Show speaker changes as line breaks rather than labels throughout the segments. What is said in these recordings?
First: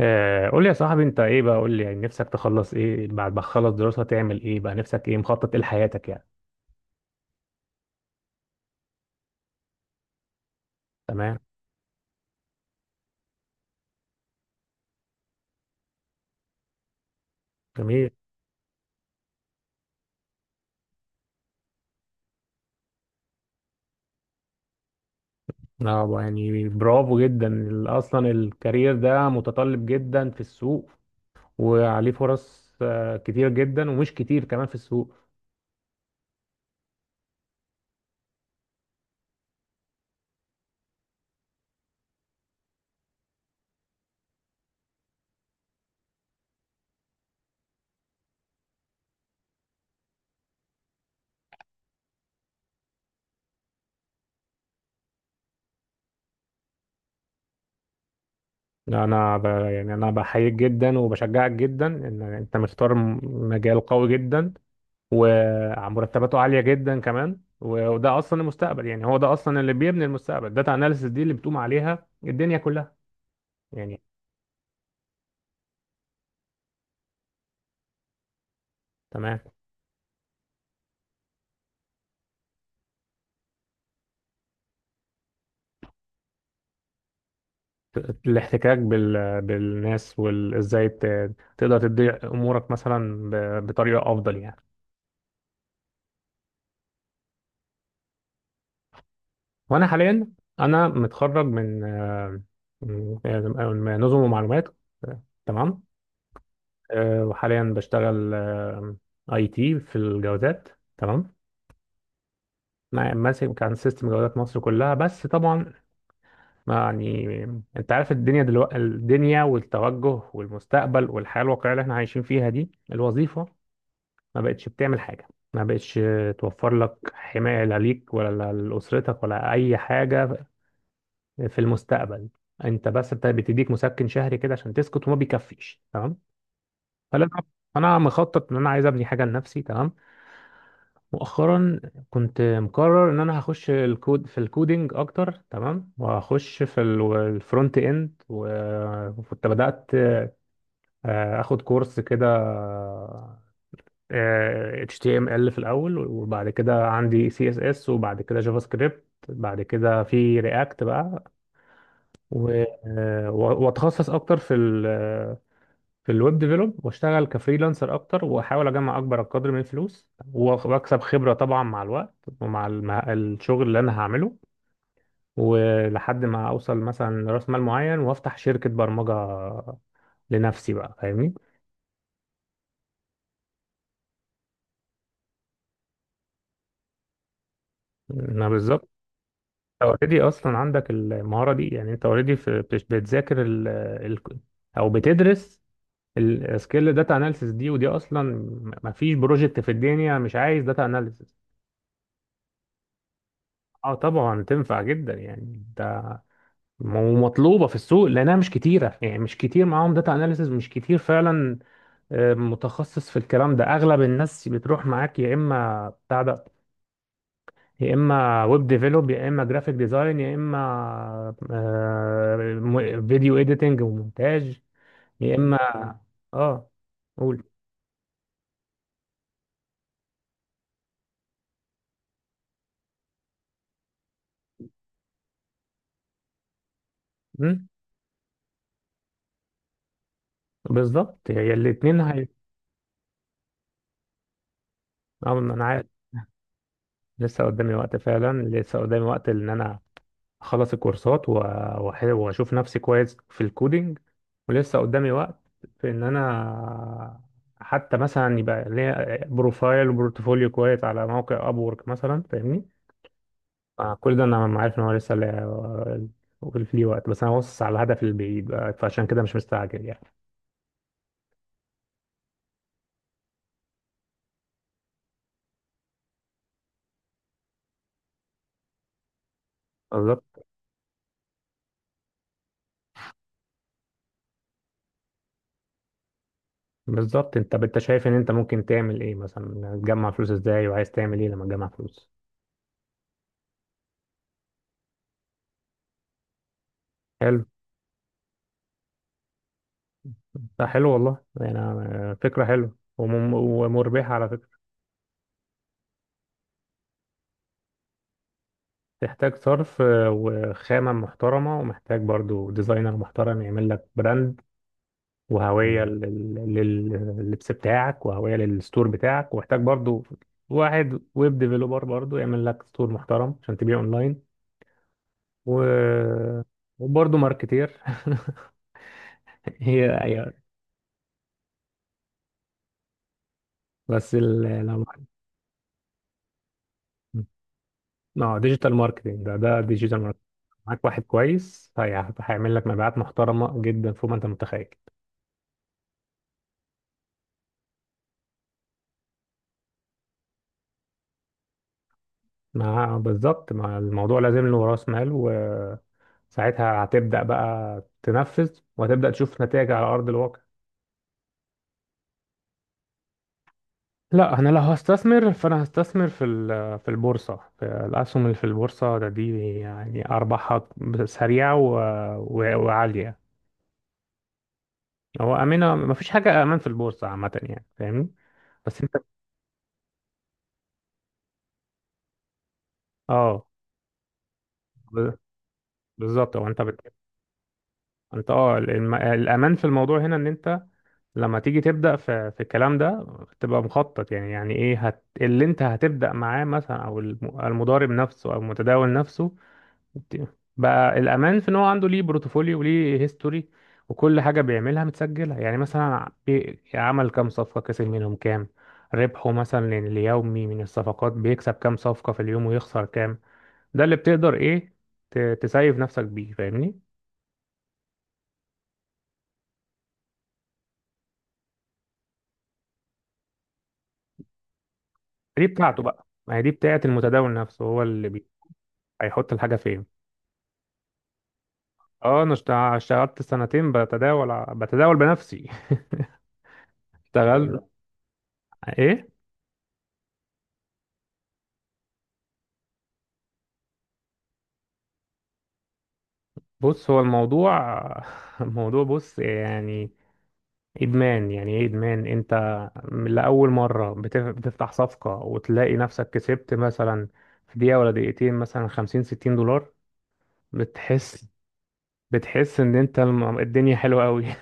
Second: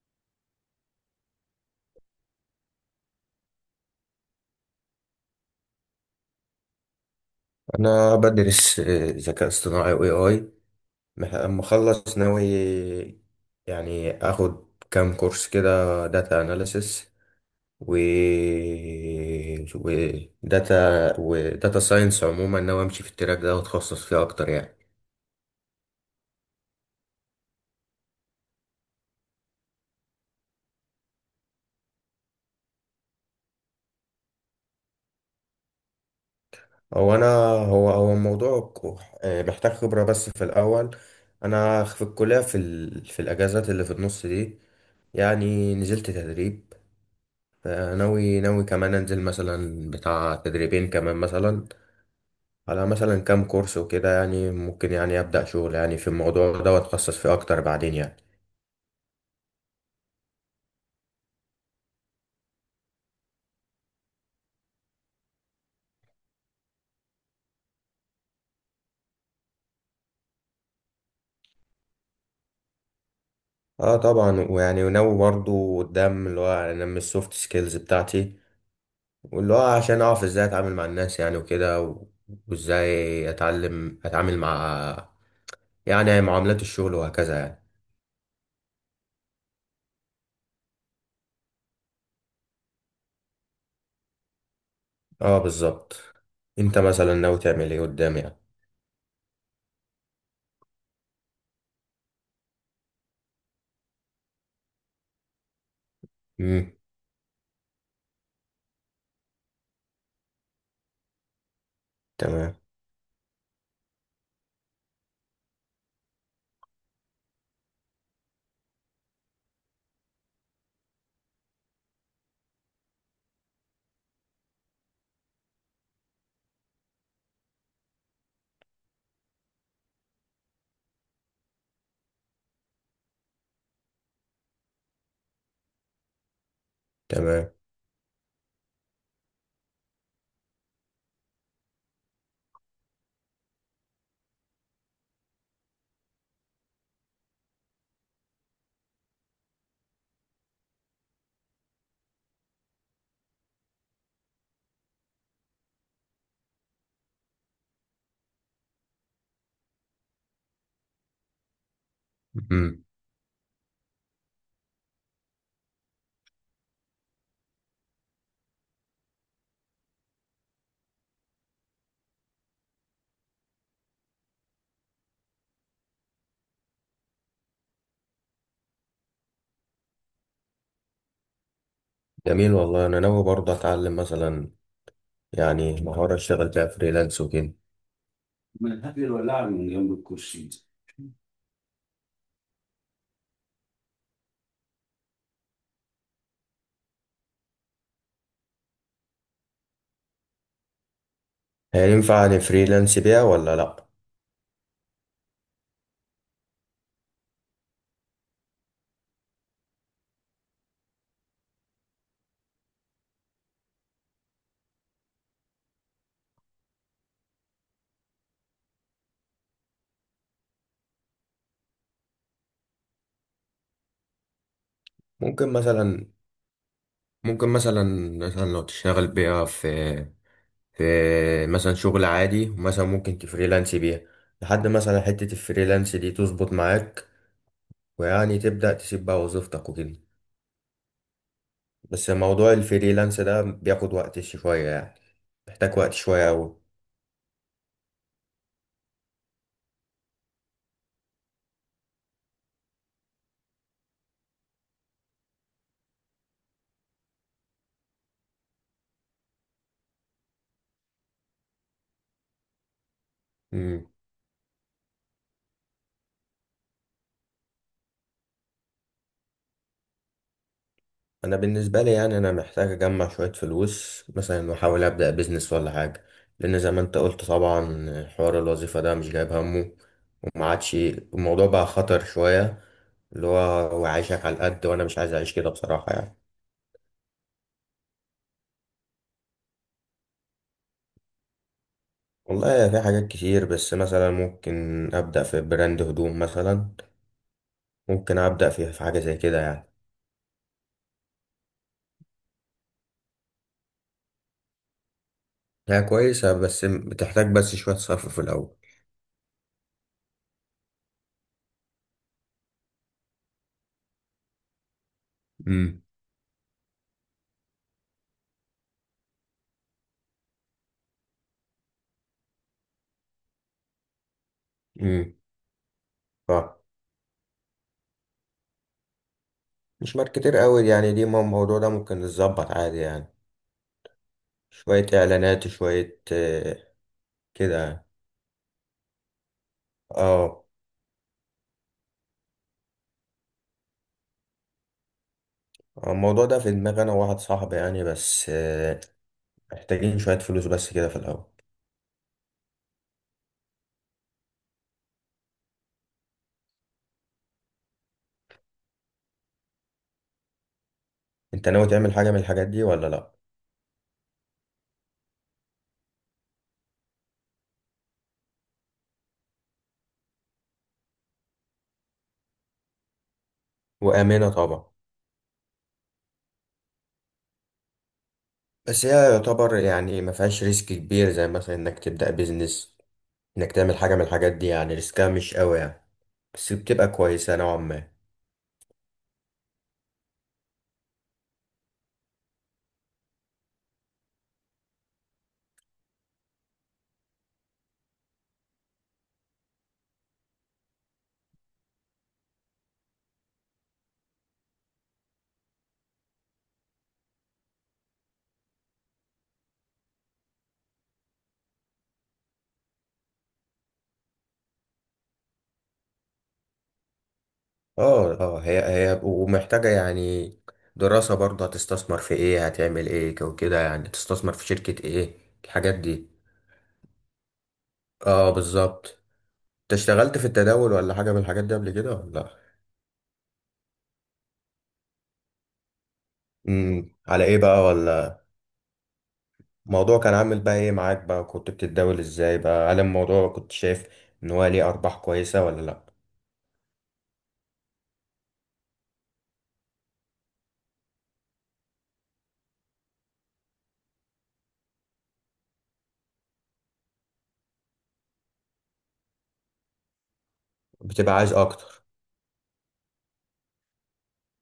قول لي يا صاحبي انت ايه بقى قول لي يعني نفسك تخلص ايه بعد ما تخلص دراسة تعمل ايه بقى نفسك ايه مخطط ايه لحياتك يعني.
انا بدرس ذكاء اصطناعي واي اي.
تمام.
اما اخلص ناوي، يعني اخد كام كورس كده داتا اناليسس و
جميل.
وداتا وداتا ساينس عموما، ناوي امشي في التراك ده واتخصص فيه اكتر يعني.
اه بقى يعني برافو جدا، اصلا الكارير ده متطلب جدا في السوق، وعليه فرص كتير جدا ومش كتير كمان في السوق.
هو انا هو هو الموضوع محتاج خبرة بس في الاول. انا في الكلية في الاجازات اللي في النص دي، يعني نزلت تدريب. ناوي كمان انزل مثلا بتاع تدريبين كمان، مثلا على مثلا كام كورس وكده، يعني ممكن يعني ابدا شغل يعني في الموضوع ده واتخصص فيه اكتر بعدين يعني.
يعني انا بحييك جدا وبشجعك جدا ان انت مختار مجال قوي جدا، ومرتباته عالية جدا كمان، وده أصلا المستقبل، يعني هو ده أصلا اللي بيبني المستقبل. داتا أناليسيس دي اللي بتقوم عليها الدنيا كلها
اه
يعني.
طبعا، ويعني وناوي برضو قدام اللي هو انمي السوفت سكيلز بتاعتي،
تمام.
واللي هو عشان اعرف ازاي اتعامل مع الناس يعني وكده وازاي اتعلم اتعامل مع، يعني، معاملات الشغل وهكذا يعني.
الاحتكاك بالناس، وإزاي تقدر تدي أمورك مثلا بطريقة أفضل يعني.
اه بالظبط. انت مثلا ناوي تعمل ايه قدام يعني؟
وأنا حاليا أنا متخرج من من- من نظم ومعلومات. تمام.
امم.
وحاليا بشتغل اي تي في الجوازات. تمام.
تمام.
ماسك كان سيستم جوازات مصر كلها، بس طبعا يعني انت عارف الدنيا دلوقتي، الدنيا والتوجه والمستقبل والحياة الواقعية اللي احنا عايشين فيها دي، الوظيفة ما بقتش بتعمل حاجة، ما بقتش توفر لك حماية، لا ليك ولا لأسرتك ولا أي حاجة في المستقبل. انت بس بتديك مسكن شهري كده عشان تسكت، وما بيكفيش. تمام. فلا،
تمام.
انا مخطط ان انا عايز ابني حاجة لنفسي. تمام. مؤخرا كنت مقرر ان انا هخش الكود، في الكودينج اكتر. تمام. وهخش في الفرونت اند، وكنت بدات اخد كورس كده HTML في الاول، وبعد كده عندي CSS، وبعد كده جافا سكريبت، بعد كده في رياكت بقى.
مم.
واتخصص اكتر في في الويب ديفلوب، واشتغل كفريلانسر اكتر، واحاول اجمع اكبر قدر من الفلوس، واكسب خبره طبعا مع الوقت، ومع الشغل اللي انا هعمله، ولحد ما اوصل مثلا راس مال معين وافتح شركه برمجه لنفسي بقى، فاهمني.
جميل والله. انا ناوي برضه اتعلم مثلا يعني مهارة اشتغل بيها فريلانس وكده.
انا
ما
بالظبط.
تهدي الولاعة من
انت
جنب
اوريدي
الكرسي.
اصلا عندك المهاره دي، يعني انت اوريدي بتذاكر ال ال او بتدرس السكيل، داتا اناليسيس دي، ودي اصلا ما فيش بروجكت في الدنيا مش عايز داتا اناليسيس.
هينفع اني فريلانس بيها ولا لا؟
اه طبعا تنفع جدا يعني ده، ومطلوبه في السوق لانها مش كتيره، يعني مش كتير معاهم داتا اناليسز، مش كتير فعلا متخصص في الكلام ده. اغلب الناس بتروح معاك يا اما بتاع ده، يا اما ويب ديفلوب، يا اما جرافيك ديزاين، يا اما فيديو اديتنج ومونتاج، يا
ممكن
اما.
مثلا
اه، قول.
ممكن مثلا مثلا لو تشتغل بيها في مثلا شغل عادي، ومثلا ممكن تفريلانس بيها لحد مثلا حتة الفريلانس دي تظبط معاك
مم،
ويعني تبدأ تسيب بقى وظيفتك وكده.
بالظبط، هي الاتنين
بس
هي.
موضوع الفريلانس ده بياخد وقت شوية يعني،
اه ما انا
محتاج
عارف.
وقت شوية أوي.
لسه قدامي وقت فعلا، لسه قدامي وقت ان انا اخلص الكورسات و واشوف نفسي كويس في الكودينج، ولسه قدامي وقت في ان انا حتى مثلا يبقى ليا بروفايل وبورتفوليو كويس على موقع ابورك مثلا، فاهمني. كل ده انا ما عارف ان هو لسه ليه وقت، بس انا باصص على الهدف البعيد بقى، فعشان كده مش مستعجل يعني.
انا بالنسبه لي يعني انا محتاج اجمع شويه فلوس مثلا واحاول ابدا بيزنس ولا حاجه، لان زي ما انت قلت طبعا حوار الوظيفه ده مش جايب همه،
بالظبط.
وما عادش الموضوع بقى خطر شويه، اللي هو هو عايشك على القد وانا مش عايز اعيش كده بصراحه يعني.
بالظبط، انت انت شايف ان انت ممكن تعمل ايه مثلا؟ تجمع فلوس ازاي، وعايز تعمل ايه لما تجمع فلوس؟
والله في حاجات كتير، بس مثلا ممكن ابدا في براند هدوم مثلا،
حلو.
ممكن ابدا في حاجه زي كده يعني.
ده حلو والله يعني، فكرة حلوة ومربحة على فكرة.
هي كويسه بس بتحتاج بس شويه صرف في الاول.
تحتاج صرف وخامة محترمة، ومحتاج برضو ديزاينر محترم يعمل لك براند
امم.
وهوية لللبس بتاعك، وهوية للستور بتاعك، ومحتاج برضو واحد ويب ديفلوبر برضو يعمل لك ستور محترم عشان تبيع اونلاين.
امم.
و... وبرضو ماركتير. هي
مش ماركتير
هي
كتير قوي يعني دي، ما الموضوع ده ممكن يتظبط عادي يعني.
بس ال... لو
شوية إعلانات شوية كده يعني.
اه، ديجيتال ماركتنج ده ديجيتال ماركتنج،
اه.
معاك واحد كويس هيعمل لك مبيعات محترمة جدا فوق ما انت متخيل.
الموضوع ده في دماغي أنا وواحد صاحبي يعني، بس محتاجين شوية فلوس بس كده في الأول.
ما بالظبط، ما الموضوع لازم له راس مال، وساعتها هتبدأ بقى تنفذ، وهتبدأ تشوف نتائج على أرض الواقع.
أنت ناوي تعمل حاجة من الحاجات دي ولا لأ؟
لا، انا لو هستثمر فانا هستثمر في في البورصه، في الاسهم اللي في البورصه ده، دي يعني ارباحها سريعه وعاليه.
وآمنة طبعا.
هو امنه؟ ما فيش حاجه امان في البورصه عامه يعني، فاهمني. بس
بس
انت.
هي يعتبر يعني ما فيهاش ريسك كبير زي مثلا إنك تبدأ بيزنس،
اه.
إنك تعمل حاجة من الحاجات دي يعني ريسكها
ب-
مش قوي يعني.
بالظبط، هو
بس
انت
بتبقى كويسة نوعا ما.
انت اه الامان في الموضوع هنا، ان انت لما تيجي تبدا في في الكلام ده تبقى مخطط، يعني يعني ايه اللي انت هتبدا معاه مثلا؟ او المضارب نفسه او المتداول نفسه ت- بقى الامان في ان هو عنده ليه بروتوفوليو، وليه هيستوري، وكل حاجه بيعملها متسجله، يعني مثلا عمل كام صفقه، كسب منهم كام، ربحه مثلا اليومي من الصفقات، بيكسب كام صفقه في اليوم ويخسر كام. ده اللي بتقدر ايه تسيف نفسك بيه، فاهمني.
اه اه. هي ومحتاجة يعني دراسة برضه، هتستثمر في ايه، هتعمل ايه وكده يعني، تستثمر في شركة ايه،
دي
الحاجات
بتاعته بقى،
دي.
ما هي دي بتاعت المتداول نفسه، هو اللي
اه بالظبط.
هيحط الحاجة
انت
فين.
اشتغلت في التداول ولا حاجة من الحاجات دي قبل كده ولا
اه،
لأ؟
انا اشتغلت سنتين بتداول، بتداول بنفسي.
امم. على ايه بقى
اشتغلت
ولا؟
ايه.
الموضوع كان عامل بقى ايه معاك بقى، كنت بتتداول ازاي بقى، هل الموضوع كنت شايف ان هو ليه ارباح كويسة ولا لا؟
بص هو الموضوع، الموضوع بص يعني ادمان. يعني ايه ادمان؟ انت من لأول مرة بتفتح صفقة وتلاقي نفسك كسبت مثلا في دقيقة ولا دقيقتين مثلا خمسين ستين دولار،
بتبقى
بتحس.
عايز اكتر.
بتحس ان انت الدنيا حلوة قوي.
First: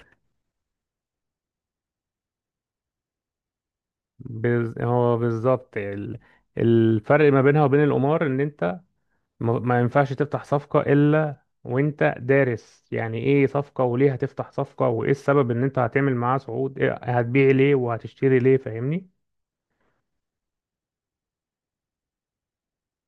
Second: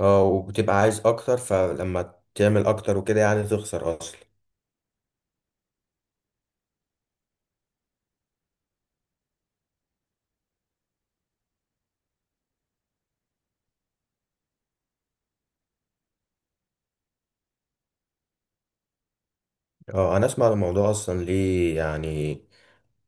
اه وبتبقى عايز اكتر، فلما تعمل اكتر وكده يعني تخسر اصلا.
هو بالظبط الفرق ما بينها وبين القمار ان انت ما ينفعش تفتح صفقة الا وانت دارس، يعني ايه صفقة، وليه هتفتح صفقة، وايه السبب ان انت هتعمل معاه صعود، إيه هتبيع ليه وهتشتري ليه، فاهمني.
اه انا اسمع الموضوع اصلا ليه يعني،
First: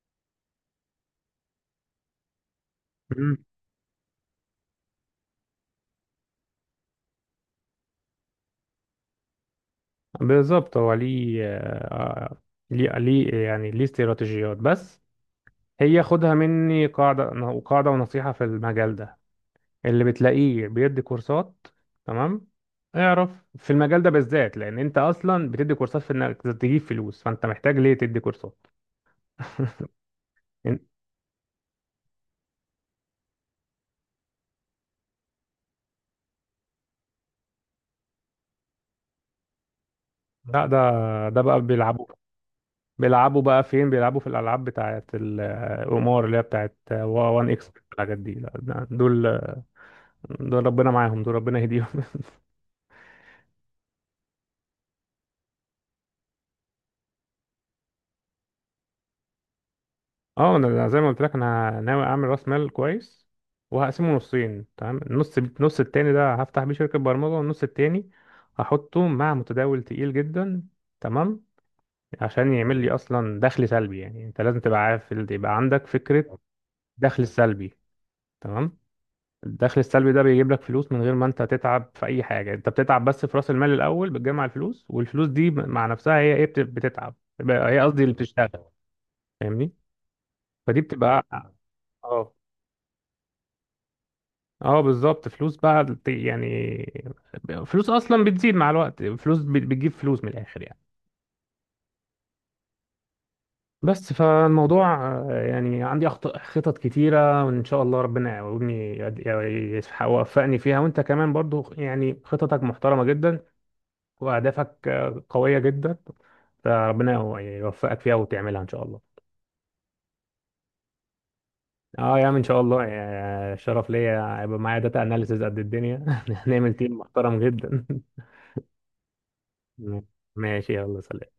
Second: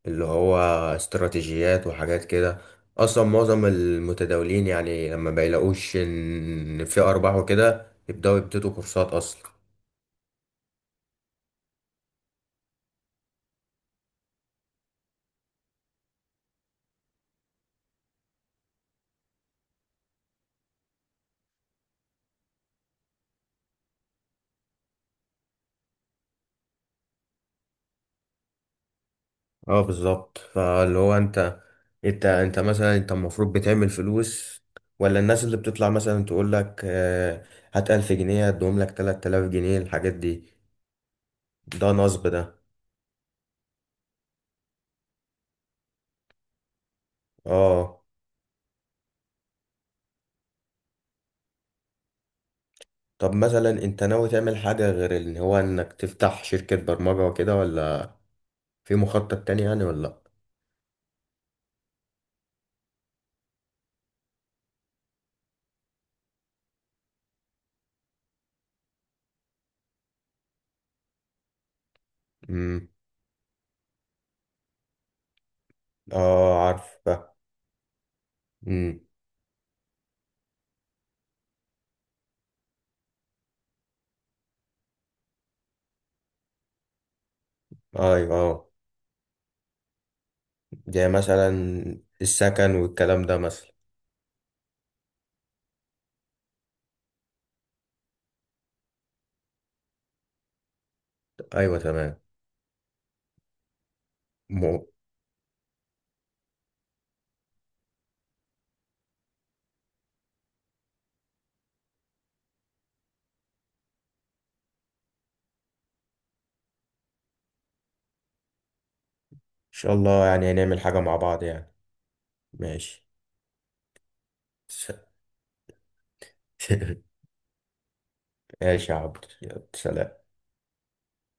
اللي هو استراتيجيات وحاجات كده. اصلا
مم.
معظم المتداولين يعني لما بيلاقوش ان في ارباح وكده يبداوا يبتدوا كورسات اصلا.
بالظبط، هو ليه ليه يعني ليه استراتيجيات بس. هي خدها مني قاعدة، قاعدة ونصيحة في المجال ده. اللي بتلاقيه بيدي كورسات، تمام، اعرف، في المجال ده بالذات، لان انت اصلا بتدي كورسات في انك تجيب فلوس، فانت محتاج ليه تدي كورسات؟
اه بالظبط.
إن-
فاللي هو انت، انت مثلا، انت المفروض بتعمل فلوس ولا الناس اللي بتطلع مثلا تقول لك هات 1000 جنيه هدوم لك 3000 جنيه، الحاجات دي
لا ده، ده بقى
ده نصب ده.
بيلعبوا بقى فين؟ بيلعبوا في الالعاب بتاعت القمار، اللي هي بتاعت وان اكس
اه.
والحاجات دي. لا دول، دول ربنا معاهم، دول ربنا يهديهم.
طب مثلا انت ناوي تعمل حاجة غير ان هو انك تفتح شركة برمجة وكده، ولا في مخطط تاني يعني ولا لأ؟
اه، انا زي ما قلت لك انا ناوي اعمل راس مال كويس، وهقسمه نصين. تمام. النص التاني ده هفتح بيه شركة برمجة، والنص التاني هحطه مع متداول تقيل جدا. تمام. عشان يعمل
مم.
لي اصلا دخل سلبي. يعني انت لازم تبقى عارف، يبقى عندك فكرة،
اه عارف
دخل
بقى.
سلبي. تمام.
امم.
الدخل السلبي ده بيجيب لك فلوس من غير ما انت تتعب في اي حاجة، انت بتتعب بس في راس المال الاول بتجمع الفلوس، والفلوس دي مع نفسها هي ايه بتتعب، هي قصدي اللي
ايوه
بتشتغل،
اه.
فاهمني. فدي
زي
بتبقى.
مثلا
اه.
السكن والكلام ده مثلا.
اه بالظبط، فلوس بقى يعني فلوس اصلا بتزيد مع الوقت، فلوس بتجيب فلوس، من الاخر يعني.
ايوه تمام.
بس
مو ان
فالموضوع يعني عندي خطط كتيرة، وإن شاء الله ربنا يعاوني يوفقني فيها. وأنت كمان برضو يعني خططك محترمة جدا، وأهدافك قوية جدا، فربنا يوفقك فيها وتعملها إن شاء الله.
شاء الله يعني هنعمل حاجه مع بعض يعني.
اه يا عم ان شاء الله،
ماشي.
شرف ليا هيبقى معايا
س-
داتا اناليسز قد الدنيا. هنعمل تيم محترم جدا.
ماشي يا عبد، يلا سلام.
ماشي يلا سلام.